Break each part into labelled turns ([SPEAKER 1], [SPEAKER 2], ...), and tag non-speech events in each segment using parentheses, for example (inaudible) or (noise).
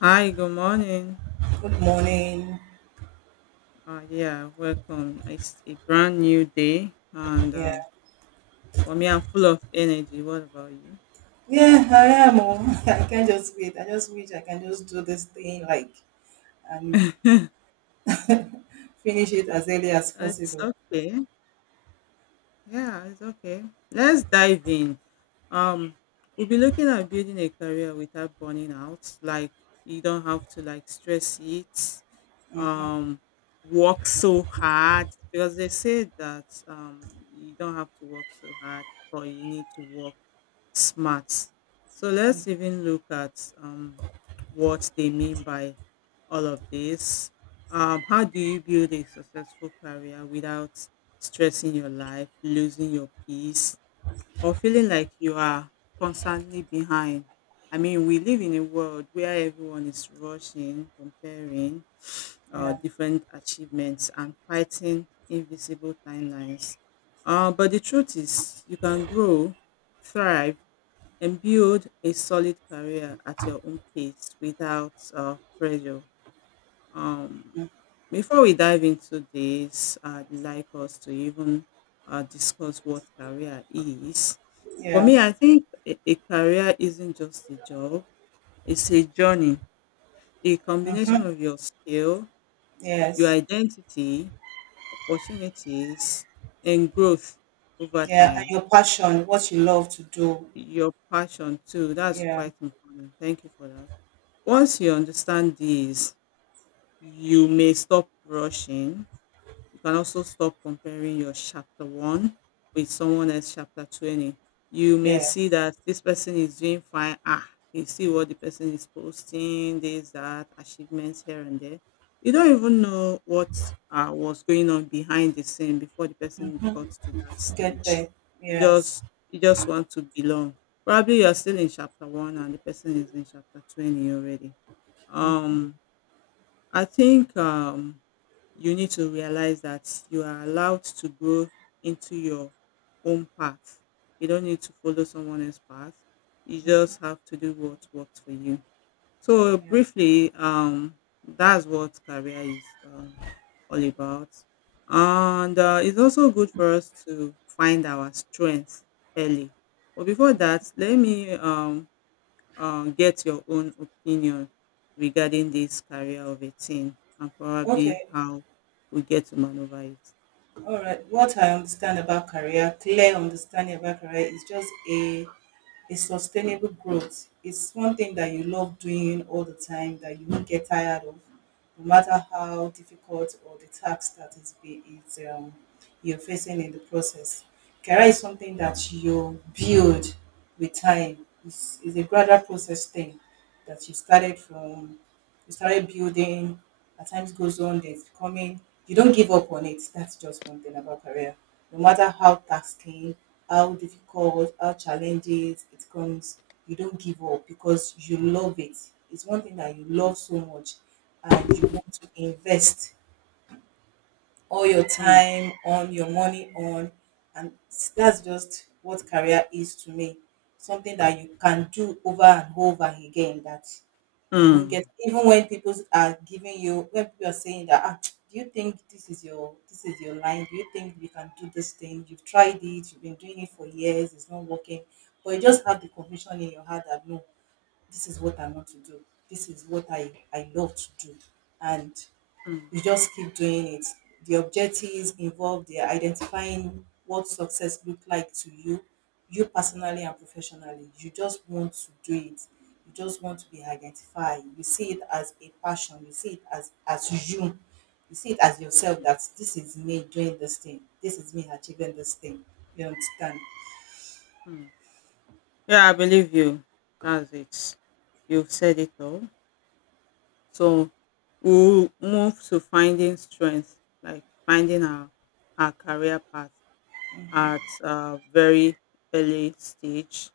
[SPEAKER 1] Hi, good morning.
[SPEAKER 2] Good morning.
[SPEAKER 1] Yeah, welcome. It's a brand new day, and
[SPEAKER 2] Yeah.
[SPEAKER 1] for me, I'm full of energy. What about you?
[SPEAKER 2] Yeah, I am. Oh. (laughs) I can't just wait. I just wish I can just do this thing, like (laughs) finish it as early as
[SPEAKER 1] It's
[SPEAKER 2] possible.
[SPEAKER 1] okay. Yeah, it's okay. Let's dive in. Um, we'll be looking at building a career without burning out. Like you don't have to like stress it, um, work so hard because they say that you don't have to work so hard, but you need to work smart. So let's even look at what they mean by all of this. How do you build a successful career without stressing your life, losing your peace, or feeling like you are constantly behind? I mean, we live in a world where everyone is rushing, comparing
[SPEAKER 2] Yeah.
[SPEAKER 1] different achievements, and fighting invisible timelines. But the truth is, you can grow, thrive, and build a solid career at your own pace without pressure. Um, Before we dive into this, I'd like us to even discuss what career is. For
[SPEAKER 2] Yeah.
[SPEAKER 1] me, I think a career isn't just a job, it's a journey, a combination of your skill, your
[SPEAKER 2] Yes.
[SPEAKER 1] identity, opportunities, and growth over
[SPEAKER 2] Yeah. And
[SPEAKER 1] time.
[SPEAKER 2] your passion, what you love to do.
[SPEAKER 1] Your passion, too. That's
[SPEAKER 2] Yeah.
[SPEAKER 1] quite important. Thank you for that. Once you understand this, you may stop rushing. You can also stop comparing your chapter one with someone else chapter 20. You may see
[SPEAKER 2] Yes.
[SPEAKER 1] that this person is doing fine. Ah, you see what the person is posting, this, that, achievements here and there. You don't even know what was going on behind the scene before the person got to that
[SPEAKER 2] Get
[SPEAKER 1] stage.
[SPEAKER 2] there.
[SPEAKER 1] You
[SPEAKER 2] Yes.
[SPEAKER 1] just you just want to belong. Probably you're still in chapter one and the person is in chapter 20 already. Um, I think You need to realize that you are allowed to grow into your own path. You don't need to follow someone else's path. You just have to do what works for you. So briefly, that's what career is all about, and it's also good for us to find our strengths early. But before that, let me get your own opinion regarding this career of a teen and probably
[SPEAKER 2] Okay.
[SPEAKER 1] how we get to maneuver it.
[SPEAKER 2] All right. What I understand about career, clear understanding about career is just a is sustainable growth. It's one thing that you love doing all the time that you won't get tired of, no matter how difficult or the task that is be is you're facing in the process. Career is something that you build with time. It's a gradual process thing that you started building, as time goes on, there's becoming, you don't give up on it. That's just one thing about career. No matter how tasking, how difficult, how challenging it comes, you don't give up because you love it. It's one thing that you
[SPEAKER 1] Mm,
[SPEAKER 2] love so much and you want to invest all your
[SPEAKER 1] mm,
[SPEAKER 2] time on, your money on. And that's just what career is to me. Something that you can do over and over again that you won't
[SPEAKER 1] mm,
[SPEAKER 2] get even when people are giving you when people are saying that ah, do you think this is your line? Do you think you can do this thing? You've tried it, you've been doing it for years, it's not working. But you just have the conviction in your heart that no, this is what I want to do. This is what I love to do. And
[SPEAKER 1] mm,
[SPEAKER 2] you just keep doing it. The objectives involved, they're identifying what success look like to you, you personally and professionally. You just want to do it. You just want to be identified. You see it as a passion. You see it as you. You see it as yourself
[SPEAKER 1] mm,
[SPEAKER 2] that this is me doing this thing. This is me achieving this thing. You understand?
[SPEAKER 1] mm. Yeah, I believe you. That's it. You've said it all. So we'll move to finding strength, like finding our career path at a very early stage.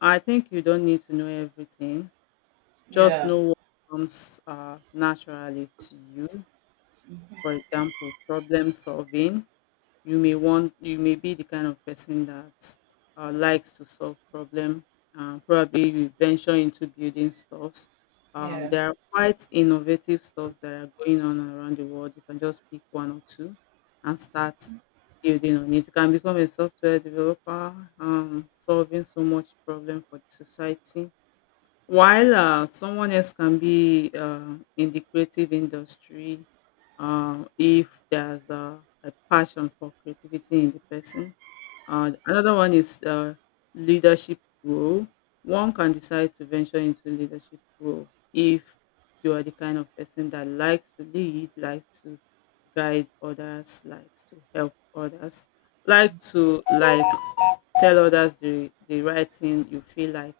[SPEAKER 1] I think you don't need to know everything. Just
[SPEAKER 2] Yeah.
[SPEAKER 1] know what comes naturally to you. For example, problem solving. You may be the kind of person that likes to solve problem. Probably you venture into building stuffs.
[SPEAKER 2] Yeah.
[SPEAKER 1] There are quite innovative stuffs that are going on around the world. You can just pick one or two and start building on it. You can become a software developer, solving so much problem for the society, while someone else can be in the creative industry, if there's a passion for creativity in the person. Another one is leadership role. One can decide to venture into leadership role if you are the kind of person that likes to lead, likes to guide others, likes to help others, like to like tell others the right thing you feel like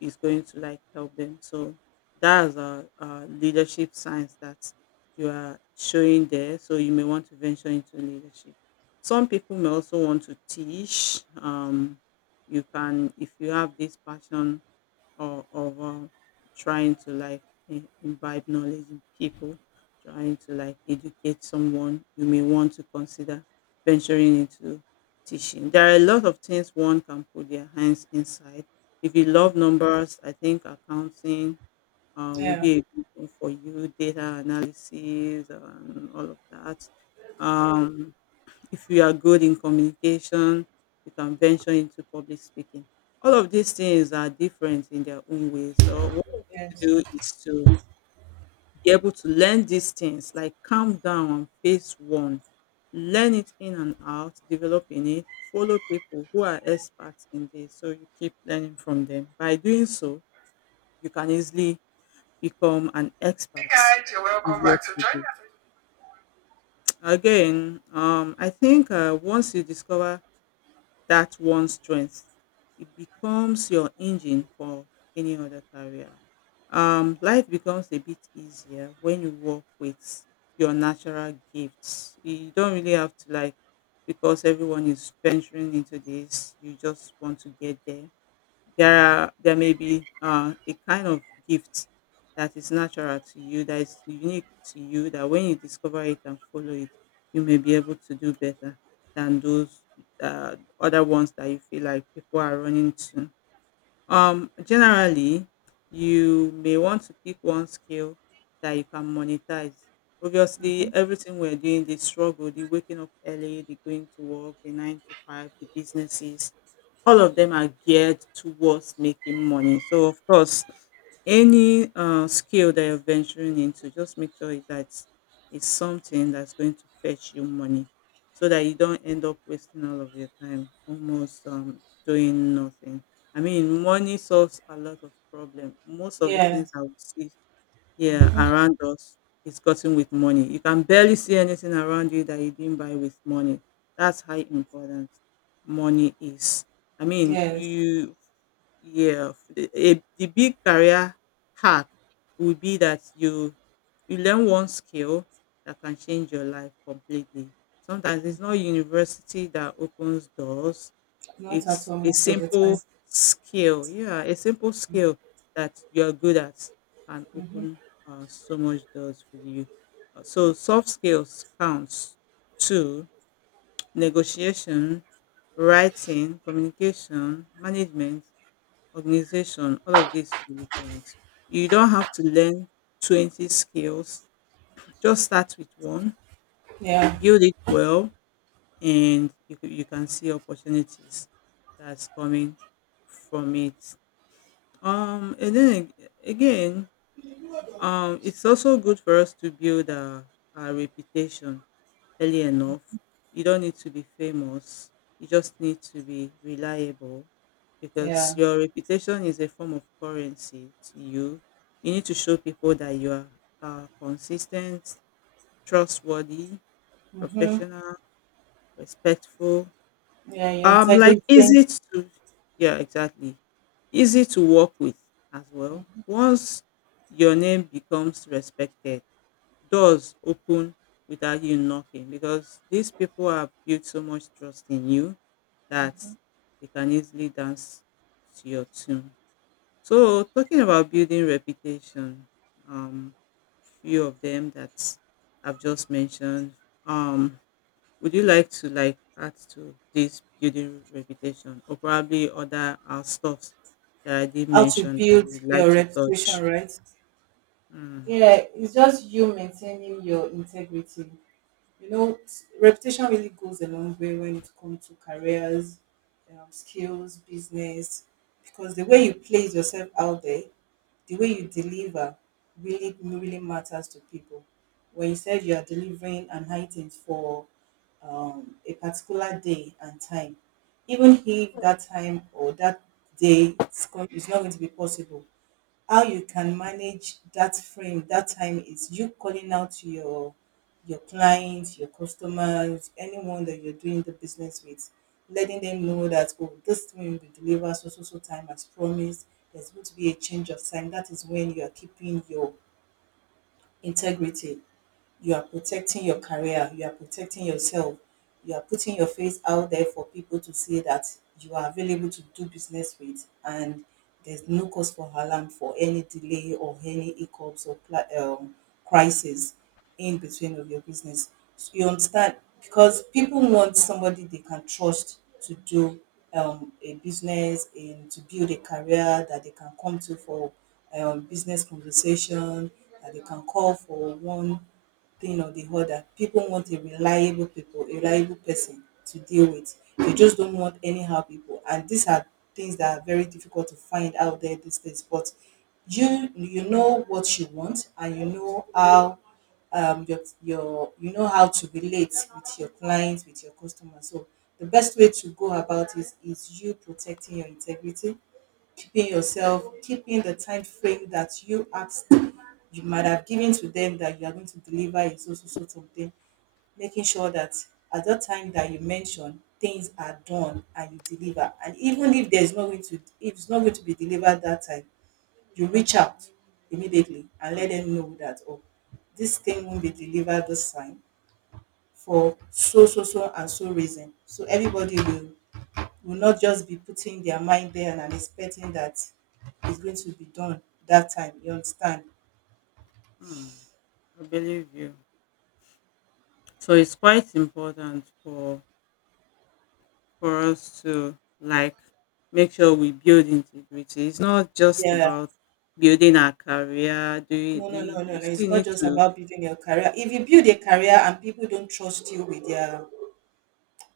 [SPEAKER 1] is going to like help them. So that's a leadership signs that you are showing there. So you may want to venture into leadership. Some people may also want to teach. You can, if you have this passion or of trying to like imbibe knowledge in people, trying to like educate someone, you may want to consider venturing into teaching. There are a lot of things one can put their hands inside. If you love numbers, I think accounting will
[SPEAKER 2] Yeah.
[SPEAKER 1] be a good one for you, data analysis and all of that. Um, if you are good in communication, you can venture into public speaking. All of these things are different in their own way. So what you need to
[SPEAKER 2] Yes.
[SPEAKER 1] do is to be able to learn these things, like calm down and face one. Learn it in and out, develop in it, follow people who are experts in this. So you keep learning from them. By doing so, you can easily become an
[SPEAKER 2] Hey
[SPEAKER 1] expert
[SPEAKER 2] guys, you're
[SPEAKER 1] in
[SPEAKER 2] welcome
[SPEAKER 1] what
[SPEAKER 2] back. So
[SPEAKER 1] you
[SPEAKER 2] join
[SPEAKER 1] do.
[SPEAKER 2] us.
[SPEAKER 1] Again, I think once you discover that one strength, it becomes your engine for any other career. Life becomes a bit easier when you work with your natural gifts. You don't really have to like, because everyone is venturing into this, you just want to get there. There are There may be a kind of gift that is natural to you, that is unique to you, that when you discover it and follow it, you may be able to do better than those other ones that you feel like people are running to. Generally, you may want to pick one skill that you can monetize. Obviously, everything we're doing, the struggle, the waking up early, the going to work, the nine to five, the businesses, all of them are geared towards making money. So of course, any skill that you're venturing into, just make sure that it's something that's going to fetch you money, so that you don't end up wasting all of your time, almost doing nothing. I mean, money solves a lot of problem. Most of the
[SPEAKER 2] Yeah.
[SPEAKER 1] things I would see, yeah, around us is gotten with money. You can barely see anything around you that you didn't buy with money. That's how important money is. I mean,
[SPEAKER 2] Yes.
[SPEAKER 1] yeah, the big career hack would be that you learn one skill that can change your life completely. Sometimes it's not university that opens doors.
[SPEAKER 2] Not at
[SPEAKER 1] It's
[SPEAKER 2] all,
[SPEAKER 1] a
[SPEAKER 2] most of the time.
[SPEAKER 1] simple skill. Yeah, a simple skill that you're good at can
[SPEAKER 2] Mhm.
[SPEAKER 1] open so much doors for you. So soft skills counts, to negotiation, writing, communication, management, organization, all of this really counts. You don't have to learn 20 skills. Just start with one,
[SPEAKER 2] Yeah,
[SPEAKER 1] build it well, and you can see opportunities that's coming from it. And then again, it's also good for us to build our reputation early enough. You don't need to be famous. You just need to be reliable, because
[SPEAKER 2] yeah,
[SPEAKER 1] your reputation is a form of currency to you. You need to show people that you are consistent, trustworthy, professional, respectful.
[SPEAKER 2] yeah. Your
[SPEAKER 1] Like
[SPEAKER 2] integrity,
[SPEAKER 1] easy to Yeah, exactly. Easy to work with as well. Once your name becomes respected, doors open without you knocking, because these people have built so much trust in you that they can easily dance to your tune. So talking about building reputation, um, few of them that I've just mentioned. Um, would you like to like add to this building reputation or probably other our stuffs that I did
[SPEAKER 2] how to
[SPEAKER 1] mention that
[SPEAKER 2] build
[SPEAKER 1] you'd like
[SPEAKER 2] your
[SPEAKER 1] to touch?
[SPEAKER 2] reputation, right?
[SPEAKER 1] Mm,
[SPEAKER 2] Yeah, it's just you maintaining your integrity. You know, reputation really goes a long way when it comes to careers, skills, business, because the way you place yourself out there, the way you deliver really really matters to people. When you said you are delivering an item for a particular day and time, even if that time or that day is not going to be possible, how you can manage that frame, that time is you calling out your clients, your customers, anyone that you're doing the business with, letting them know that oh, this thing will be delivered so so so time as promised. There's going to be a change of time. That is when you are keeping your integrity, you are protecting your career, you are protecting yourself, you are putting your face out there for people to see that you are available to do business with, and there's no cause for alarm for any delay or any hiccups or crisis in between of your business. So you understand, because people want somebody they can trust to do a business and to build a career that they can come to for business conversation, that they can call for one thing or the other. People want a reliable people, a reliable person to deal with. They just don't want anyhow people. And these are things that are very difficult to find out there these days. But you know what you want, and you know how you know how to relate with your clients, with your customers. So the best way to go about it is you protecting your integrity, keeping yourself, keeping the time frame that you might have given to them that you are going to deliver is also so so, so something, making sure that at that time that you mention things are done and you deliver. And even if there's not going to if it's not going to be delivered that time, you reach out immediately and let
[SPEAKER 1] mm,
[SPEAKER 2] them know that oh, this thing won't be delivered this time for so so so and so reason. So everybody will not just be putting their mind there and, expecting that it's going to be done that time. You understand?
[SPEAKER 1] mm. I believe you. So it's quite important for us to like make sure we build integrity. It's not just
[SPEAKER 2] Yeah.
[SPEAKER 1] about building our career. Do you,
[SPEAKER 2] No, no,
[SPEAKER 1] you
[SPEAKER 2] no, no,
[SPEAKER 1] You
[SPEAKER 2] no. It's
[SPEAKER 1] still
[SPEAKER 2] not
[SPEAKER 1] need
[SPEAKER 2] just
[SPEAKER 1] to
[SPEAKER 2] about building your career. If you build a career and people don't trust you with their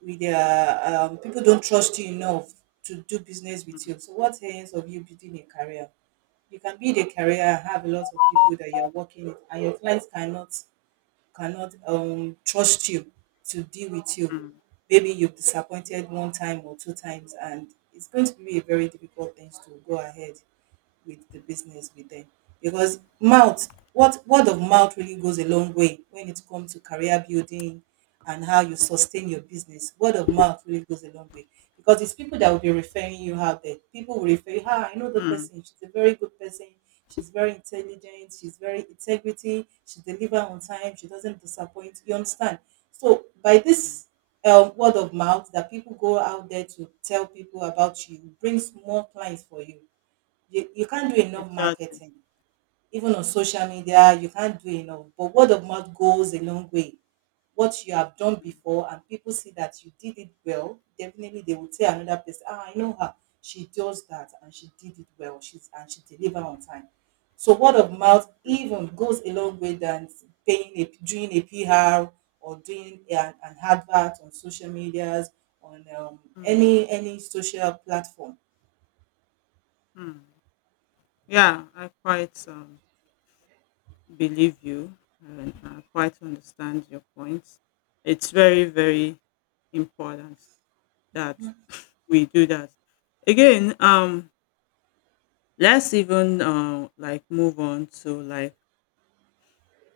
[SPEAKER 2] people don't trust you enough to do business with
[SPEAKER 1] mm,
[SPEAKER 2] you. So what ends of you building a career? You can build a career and have a lot of people that you're working with and your clients cannot trust you to deal with you.
[SPEAKER 1] mm,
[SPEAKER 2] Maybe you've disappointed one time or two times, and it's going to be a very difficult thing to go ahead with the business with them, because mouth what word of mouth really goes a long way when it comes to career building and how you sustain your business. Word of mouth really goes a long way because it's people that will be referring you out there. People will refer you, ah, I know the
[SPEAKER 1] mm,
[SPEAKER 2] person, she's a very good person, she's very intelligent, she's very integrity, she deliver on time, she doesn't disappoint. You understand? So by
[SPEAKER 1] mm.
[SPEAKER 2] this word of mouth that people go out there to tell people about you brings more clients for you. You can't do enough
[SPEAKER 1] Exactly.
[SPEAKER 2] marketing. Even on social media, you can't do enough. But word of mouth goes a long way. What you have done before and people see that you did it well, definitely they will tell another person, ah, I know her. She does that and she did it well. She's, and she deliver on time. So word of mouth
[SPEAKER 1] Mm,
[SPEAKER 2] even goes a long way than paying a doing a PR, or doing an advert on social medias, on
[SPEAKER 1] mm,
[SPEAKER 2] any social platform.
[SPEAKER 1] mm. Yeah, I quite believe you and I quite understand your points. It's very, very important that we do that. Again, let's even like move on to like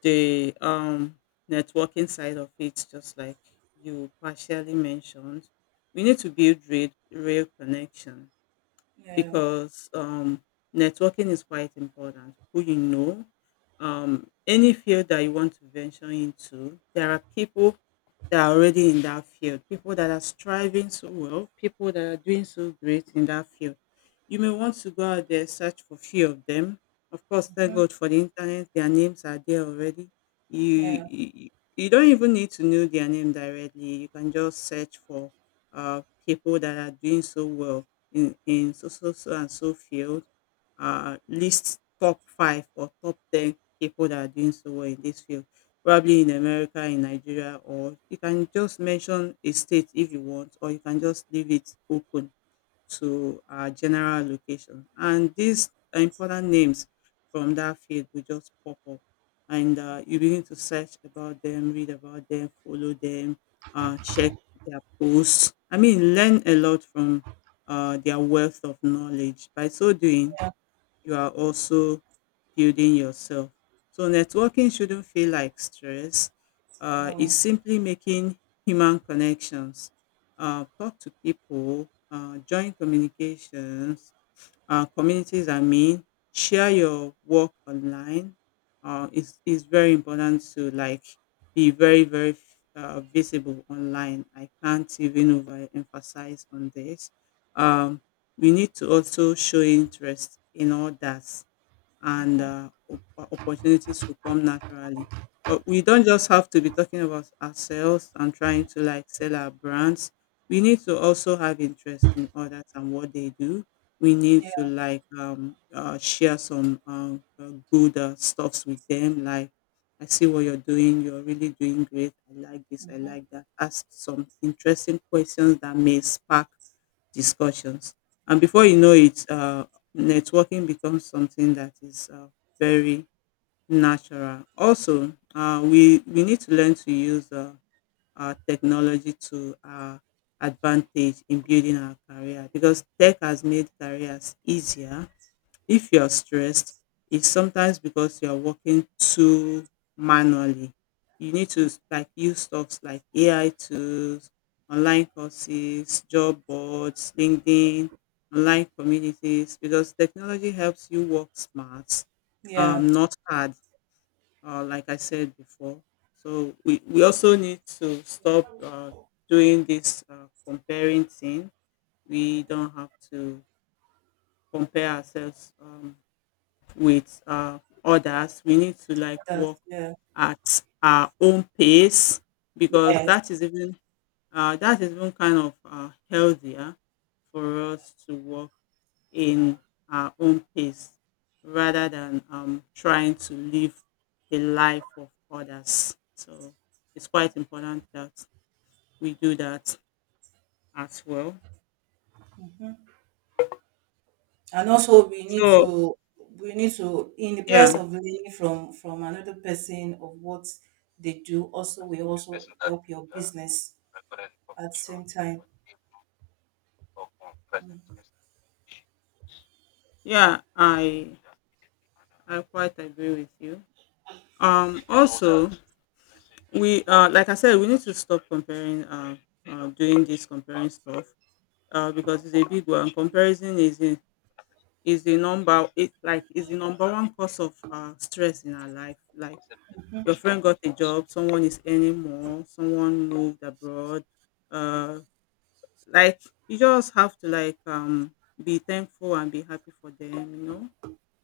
[SPEAKER 1] the networking side of it, just like you partially mentioned. We need to build real, real connection
[SPEAKER 2] Yeah.
[SPEAKER 1] because networking is quite important. Who you know, any field that you want to venture into, there are people that are already in that field, people that are striving so well, people that are doing so great in that field. You may want to go out there, search for few of them. Of course, thank
[SPEAKER 2] Mhm.
[SPEAKER 1] God for the internet, their names are there already. You,
[SPEAKER 2] Yeah.
[SPEAKER 1] you, you don't even need to know their name directly. You can just search for people that are doing so well in so, so, so and so field. List top five or top 10 people that are doing so well in this field, probably in America, in Nigeria, or you can just mention a state if you want, or you can just leave it open to our general location. And these important names from that field will just pop up. And you begin to search about them, read about them, follow them, check their posts. I mean, learn a lot from their wealth of knowledge. By so doing,
[SPEAKER 2] Yeah.
[SPEAKER 1] you are also building yourself. So networking shouldn't feel like stress. It's
[SPEAKER 2] No.
[SPEAKER 1] simply making human connections. Talk to people, join communications, communities, I mean, share your work online. It's very important to like be very, very visible online. I can't even overemphasize on this. Um, we need to also show interest in all that and
[SPEAKER 2] Mhm.
[SPEAKER 1] uh, op- uh, opportunities will come naturally. But we don't just have to be talking about ourselves and trying to like sell our brands. We need to also have interest in others and what they do. We need
[SPEAKER 2] Yeah.
[SPEAKER 1] to like share some good stuffs with them. Like, I see what you're doing. You're really doing great. I like this. I
[SPEAKER 2] Mhm.
[SPEAKER 1] like that. Ask some interesting questions that may spark discussions. And before you know it, networking becomes something that is very natural. Also, we need to learn to use our technology to our advantage in building our career because tech has made careers easier if you're stressed, it's sometimes because you're working too manually. You need to like use stuffs like AI tools, online courses, job boards, LinkedIn, online communities, because technology helps you work smart,
[SPEAKER 2] Yeah.
[SPEAKER 1] not hard, like I said before. So we also need to stop doing this comparing thing. We don't have to compare ourselves with others. We need to like
[SPEAKER 2] That's,
[SPEAKER 1] work
[SPEAKER 2] yeah.
[SPEAKER 1] at our own pace because
[SPEAKER 2] Yes.
[SPEAKER 1] that is even kind of healthier for us to work in our own pace rather than trying to live a life of others. So it's quite important that we do that as well.
[SPEAKER 2] And also
[SPEAKER 1] So
[SPEAKER 2] we need to in the
[SPEAKER 1] yeah,
[SPEAKER 2] press of learning from another person of what they do, also we also help your business at the same time.
[SPEAKER 1] yeah, I quite agree with you. Also, we like I said, we need to stop comparing, doing this comparing stuff because it's a big one. Comparison is a— is the number— it like is the number one cause of stress in our life. Like, your friend got a job, someone is earning more, someone moved abroad. uh like, you just have to like be thankful and be happy for them,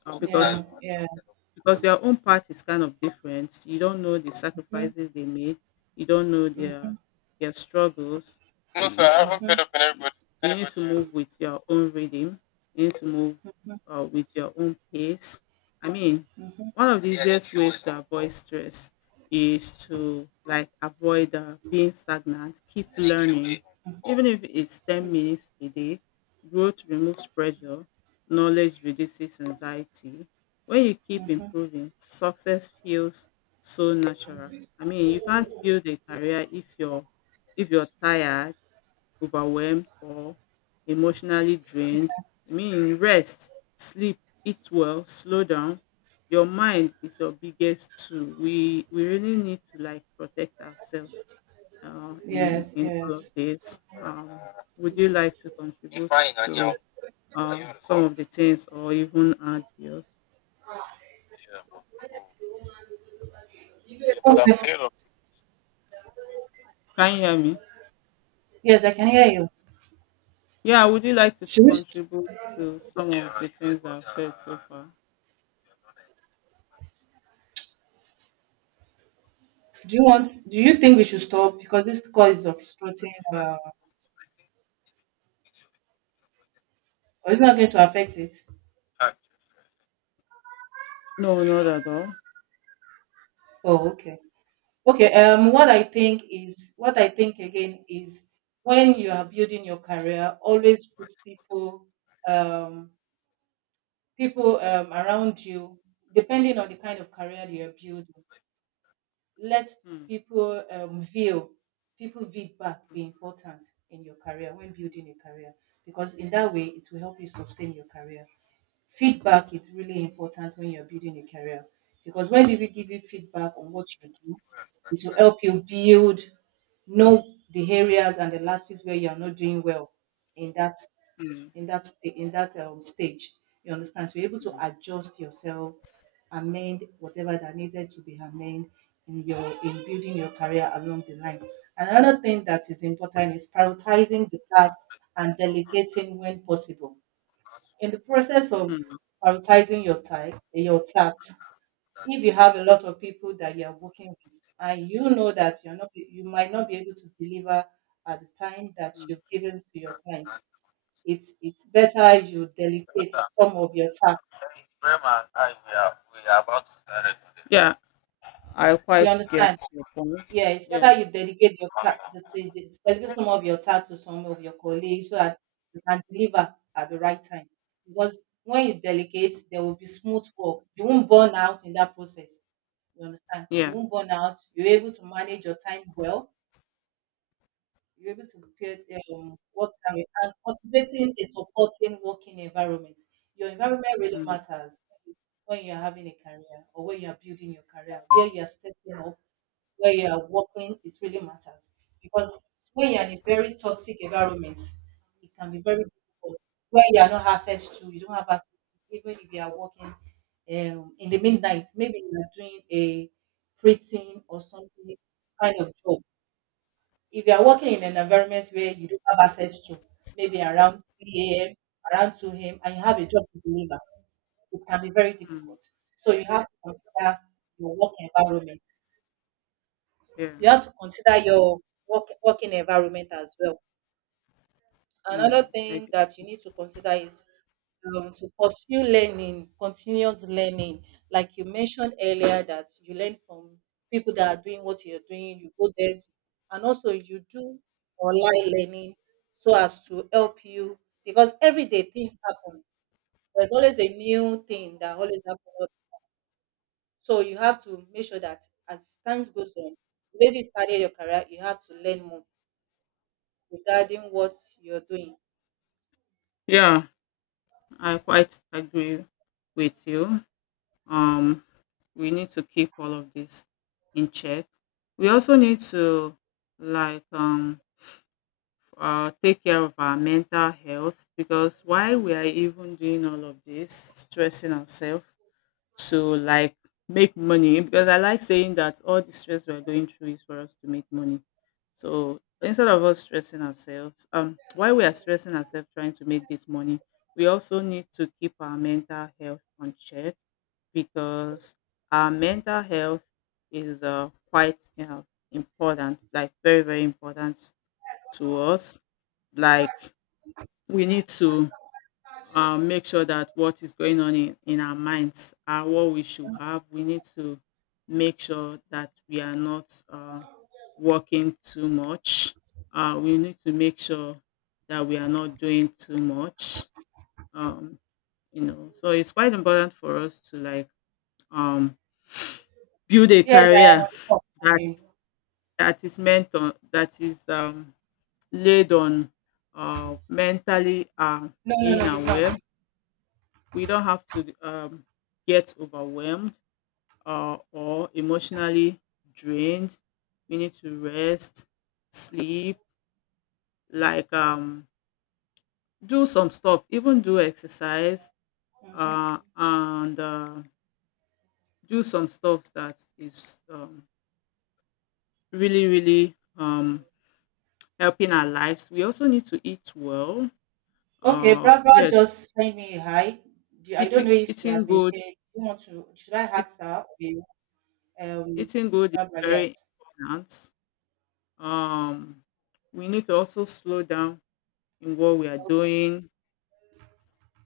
[SPEAKER 1] uh,
[SPEAKER 2] Yeah,
[SPEAKER 1] because
[SPEAKER 2] yeah,
[SPEAKER 1] because your own path is kind of different. You don't know the sacrifices they made. You don't know their struggles. You, you you need to move with your own rhythm. You need to move with your own pace. I mean, one of the easiest ways to avoid stress is to like avoid being stagnant. Keep learning, even if it's 10 minutes a day. Growth removes pressure. Knowledge reduces anxiety when you keep improving, success feels so natural. I mean, you can't build a career if you're tired, overwhelmed, or emotionally drained. I mean, rest, sleep, eat well, slow down. Your mind is your biggest tool. We really need to like protect ourselves
[SPEAKER 2] yes,
[SPEAKER 1] in all of
[SPEAKER 2] yes.
[SPEAKER 1] this. Would you like to contribute to some of the things or even add yours?
[SPEAKER 2] Okay.
[SPEAKER 1] Can you hear me?
[SPEAKER 2] Yes, I can hear you.
[SPEAKER 1] Yeah, would you like to
[SPEAKER 2] Should we st-
[SPEAKER 1] contribute to some of the things I've said so far?
[SPEAKER 2] do you want do you think we should stop because this call is obstructing or it's not going to affect it?
[SPEAKER 1] No, not at all.
[SPEAKER 2] Oh, okay. Okay, what I think is, what I think again is, when you are building your career, always put people, um, people around you, depending on the kind of career you are building, let
[SPEAKER 1] Hmm,
[SPEAKER 2] people view, people feedback be
[SPEAKER 1] hmm,
[SPEAKER 2] important in your career when building a career, because in that way it will help you sustain your career. Feedback is really important when you're building a career, because when people give you feedback on what you do, it will help you build, know the areas and the lapses where you are not doing well in that
[SPEAKER 1] hmm,
[SPEAKER 2] in that stage. You understand? So you're able to adjust yourself, amend whatever that needed to be amended in your in building your career along the line. Another thing that is important is prioritizing the tasks and delegating when possible. In the process of
[SPEAKER 1] hmm, hmm,
[SPEAKER 2] prioritizing your time, your tasks, if you have a lot of people that you are working with and you know that you might not be able to deliver at the time that
[SPEAKER 1] hmm.
[SPEAKER 2] you've given to your clients, it's better you delegate some of your tasks.
[SPEAKER 1] Yeah, I
[SPEAKER 2] You
[SPEAKER 1] quite
[SPEAKER 2] understand?
[SPEAKER 1] get your point.
[SPEAKER 2] Yeah, it's better
[SPEAKER 1] Yeah,
[SPEAKER 2] you dedicate your dedicate some of your time to some of your colleagues, so that you can deliver at the right time. Because when you delegate, there will be smooth work. You won't burn out in that process. You understand? You
[SPEAKER 1] yeah,
[SPEAKER 2] won't burn out. You're able to manage your time well. You're able to prepare work time and cultivating a supporting working environment. Your environment really
[SPEAKER 1] mm,
[SPEAKER 2] matters when you're having a career, or when you're building your career, where you're stepping up, where you are working, it really matters. Because when you are in a very toxic environment, it can be very difficult. Where you are not access to, you don't have access to, even if you are working in the midnight, maybe you are doing a printing or something kind of job. If you are working in an environment where you don't have access to, maybe around 3 a.m., around 2 a.m., and you have a job to deliver, it can be very
[SPEAKER 1] mm,
[SPEAKER 2] difficult. So you have to consider your work environment,
[SPEAKER 1] yeah,
[SPEAKER 2] you have to consider your working environment as well. Another
[SPEAKER 1] mm, I
[SPEAKER 2] thing
[SPEAKER 1] get,
[SPEAKER 2] that you need to consider is to pursue learning, continuous learning. Like you mentioned
[SPEAKER 1] mm.
[SPEAKER 2] earlier, that you learn from people that are doing what you're doing, you go there, and also you do online learning so as to help you because every day things happen. There's always a new thing that always happens. So you have to make sure that as time goes on, the way you started your career, you have to learn more regarding what you're doing?
[SPEAKER 1] Yeah. I quite agree with you. Um, we need to keep all of this in check. We also need to like take care of our mental health because why we are even doing all of this, stressing ourselves to like make money. Because I like saying that all the stress we're going through is for us to make money. So instead of us stressing ourselves, while we are stressing ourselves trying to make this money, we also need to keep our mental health on check because our mental health is quite, you know, important, like very, very important to us, like we need to make sure that what is going on in our minds are what we should have. We need to make sure that we are not working too much. We need to make sure that we are not doing too much. Um, you know, so it's quite important for us to like um, build a
[SPEAKER 2] Yes, I am on
[SPEAKER 1] career
[SPEAKER 2] the call.
[SPEAKER 1] that
[SPEAKER 2] Morning.
[SPEAKER 1] that is meant on that is laid on mentally
[SPEAKER 2] No, no,
[SPEAKER 1] being
[SPEAKER 2] no, you've not.
[SPEAKER 1] aware. We don't have to get overwhelmed or emotionally drained. We need to rest, sleep, like do some stuff, even do exercise,
[SPEAKER 2] Hmm.
[SPEAKER 1] and do some stuff that is really, really helping our lives. We also need to eat well.
[SPEAKER 2] Okay, Barbara
[SPEAKER 1] Yes,
[SPEAKER 2] just sent me a hi. I don't know
[SPEAKER 1] eating
[SPEAKER 2] if she has
[SPEAKER 1] eating
[SPEAKER 2] been
[SPEAKER 1] good,
[SPEAKER 2] paid. You want to? Should I
[SPEAKER 1] eat,
[SPEAKER 2] ask her? Okay, Um,
[SPEAKER 1] eating good is
[SPEAKER 2] Barbara, yes.
[SPEAKER 1] very important. um, we need to also slow down in what we are
[SPEAKER 2] Okay,
[SPEAKER 1] doing.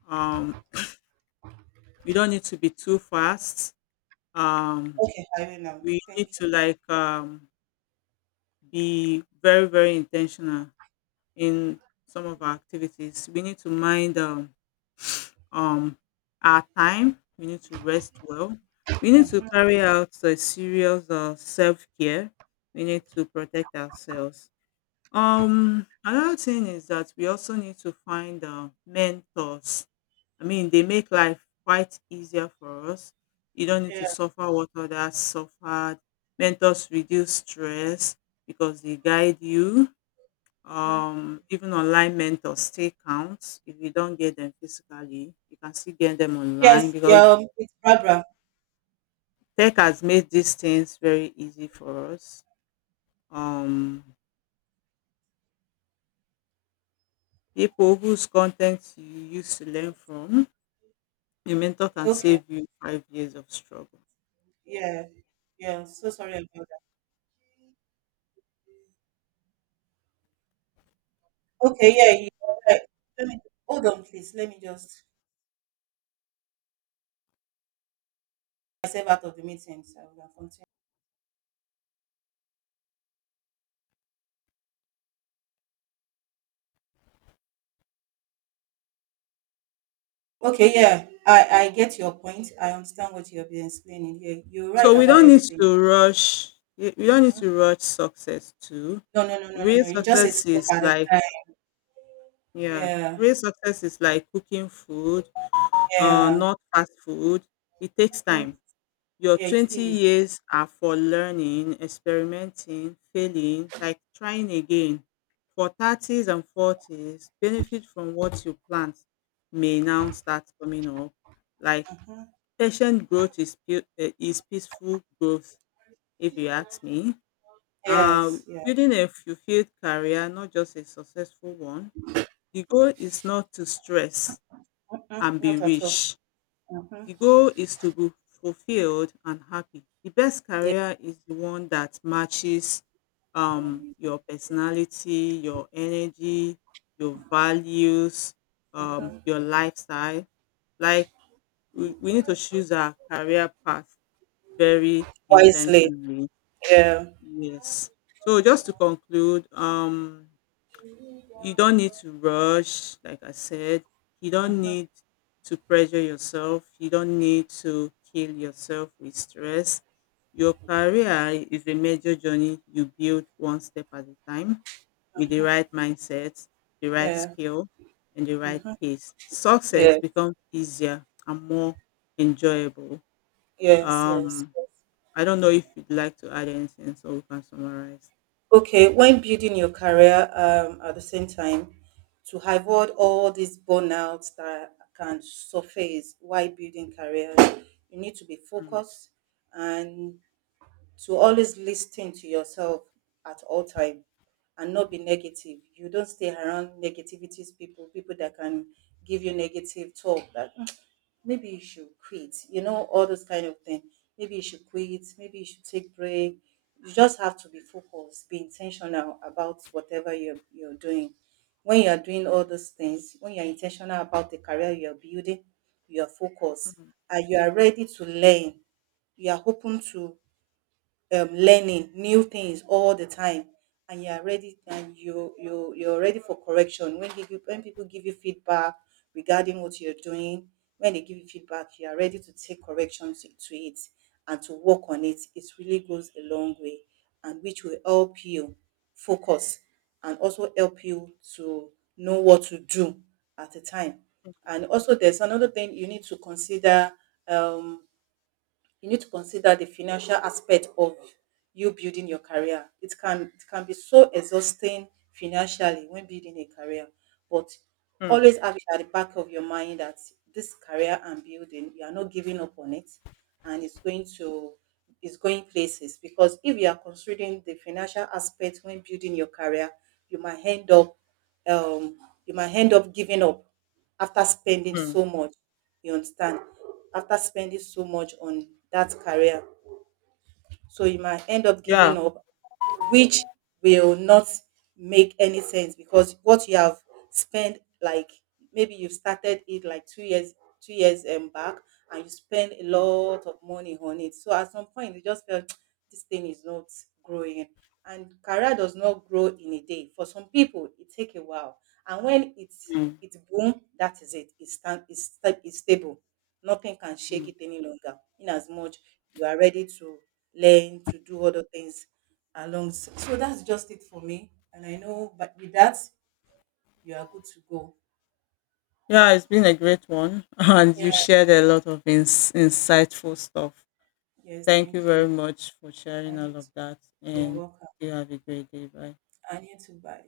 [SPEAKER 1] Um, we don't need to be too fast. Um,
[SPEAKER 2] okay, I will now.
[SPEAKER 1] we
[SPEAKER 2] Thank
[SPEAKER 1] need
[SPEAKER 2] you.
[SPEAKER 1] to like be very, very intentional in some of our activities. We need to mind um, our time. We need to rest well. We need to
[SPEAKER 2] Hmm.
[SPEAKER 1] carry out a serious self care. We need to protect ourselves. Another thing is that we also need to find mentors. I mean, they make life quite easier for us. You don't need to
[SPEAKER 2] Yeah.
[SPEAKER 1] suffer what others suffered. Mentors reduce stress because they guide you.
[SPEAKER 2] Hmm.
[SPEAKER 1] Even online mentors still count. If you don't get them physically, you can still get them
[SPEAKER 2] Yes.
[SPEAKER 1] online
[SPEAKER 2] Yeah.
[SPEAKER 1] because
[SPEAKER 2] It's Barbara.
[SPEAKER 1] tech has made these things very easy for us. Um, People whose content you used to learn from. A mentor can
[SPEAKER 2] Okay.
[SPEAKER 1] save you 5 years of struggle.
[SPEAKER 2] Yeah. Yeah. So sorry about that. Okay. Yeah. You, all right. Let me, hold on, please. Let me just myself out of the meeting so we can continue. Okay, yeah, I get your point. I understand what you have been explaining. Yeah, you're right
[SPEAKER 1] So we
[SPEAKER 2] about
[SPEAKER 1] don't need
[SPEAKER 2] everything.
[SPEAKER 1] to rush. We don't need
[SPEAKER 2] Hmm.
[SPEAKER 1] to rush success too.
[SPEAKER 2] No, no, no, no, no,
[SPEAKER 1] Real
[SPEAKER 2] no. You just a
[SPEAKER 1] success
[SPEAKER 2] step
[SPEAKER 1] is
[SPEAKER 2] at a
[SPEAKER 1] like
[SPEAKER 2] time.
[SPEAKER 1] yeah.
[SPEAKER 2] Yeah,
[SPEAKER 1] Real success is like cooking food,
[SPEAKER 2] yeah.
[SPEAKER 1] not fast food. It takes
[SPEAKER 2] Hmm.
[SPEAKER 1] time. Your
[SPEAKER 2] Yeah. It
[SPEAKER 1] twenty
[SPEAKER 2] is.
[SPEAKER 1] years are for learning, experimenting, failing, like trying again. For thirties and forties, benefit from what you plant may now start coming up. Like, patient growth is peaceful growth, if you ask me.
[SPEAKER 2] Yes, yeah.
[SPEAKER 1] Building a fulfilled career, not just a successful one. The goal is not to stress
[SPEAKER 2] Hmm.
[SPEAKER 1] and be
[SPEAKER 2] Not at all.
[SPEAKER 1] rich.
[SPEAKER 2] Hmm.
[SPEAKER 1] The goal is to be fulfilled and happy. The best
[SPEAKER 2] Yeah,
[SPEAKER 1] career is the one that matches your personality, your energy, your values, your lifestyle. Like, we need to choose our career path very
[SPEAKER 2] wisely.
[SPEAKER 1] intentionally.
[SPEAKER 2] Yeah,
[SPEAKER 1] Yes. So just to conclude, you don't need to rush, like I said. You don't need to pressure yourself. You don't need to kill yourself with stress. Your career is a major journey you build one step at a time with the right mindset, the right
[SPEAKER 2] yeah,
[SPEAKER 1] skill, and the right pace. Success
[SPEAKER 2] yes,
[SPEAKER 1] becomes easier and more enjoyable.
[SPEAKER 2] yes, yes.
[SPEAKER 1] Um, I don't know if you'd like to add anything so we can summarize.
[SPEAKER 2] Okay, when building your career at the same time, to avoid all these burnouts that can surface while building careers, you need to be
[SPEAKER 1] Mm,
[SPEAKER 2] focused and to always listen to yourself at all time and not be negative. You don't stay around negativities people that can give you negative talk that "Mm, maybe you should quit, all those kind of thing." Maybe you should quit, maybe you should take break. You just have to be focused, be intentional about whatever you're doing. When you are doing all those things, when you are intentional about the career you are building, you are focused,
[SPEAKER 1] mm,
[SPEAKER 2] and you are ready to learn. You are open to learning new things all the time, and you are ready, and you're ready for correction. When people give you feedback regarding what you're doing, when they give you feedback, you are ready to take corrections to it, and to work on it. It really goes a long way, and which will help you focus and also help you to know what to do at a time.
[SPEAKER 1] mm,
[SPEAKER 2] And also there's another thing you need to consider. um you need to consider the financial aspect of you building your career. It can be so exhausting financially when building a career, but
[SPEAKER 1] mm,
[SPEAKER 2] always have it at the back of your mind that this career I'm building, you are not giving up on it, and it's going places. Because if you are considering the financial aspect when building your career, you might end up, um, you might end up giving up after spending
[SPEAKER 1] mm.
[SPEAKER 2] so much. You understand? After spending so much on that career, so you might end up giving
[SPEAKER 1] Yeah.
[SPEAKER 2] up, which will not make any sense, because what you have spent, like, maybe you started it like 2 years, 2 years back, and you spend a
[SPEAKER 1] Mm,
[SPEAKER 2] lot of money on it. So at some point you just felt (tsk) this thing is not growing. And career does not grow in a day. For some people, it take a while. And when it's
[SPEAKER 1] mm,
[SPEAKER 2] it boom, that is it. It's stable. Nothing can shake
[SPEAKER 1] mm.
[SPEAKER 2] it any longer. In as much you are ready to learn to do other things along. So that's just it for me. And I know, but with that, you are good to go.
[SPEAKER 1] Yeah, it's been a great one. (laughs) And
[SPEAKER 2] Yeah.
[SPEAKER 1] you shared a lot of insightful stuff.
[SPEAKER 2] Yes.
[SPEAKER 1] Thank you
[SPEAKER 2] Thank
[SPEAKER 1] very
[SPEAKER 2] you.
[SPEAKER 1] much for
[SPEAKER 2] I
[SPEAKER 1] sharing
[SPEAKER 2] need.
[SPEAKER 1] all of that.
[SPEAKER 2] You're
[SPEAKER 1] And
[SPEAKER 2] welcome.
[SPEAKER 1] you have a great day. Bye.
[SPEAKER 2] I need to buy.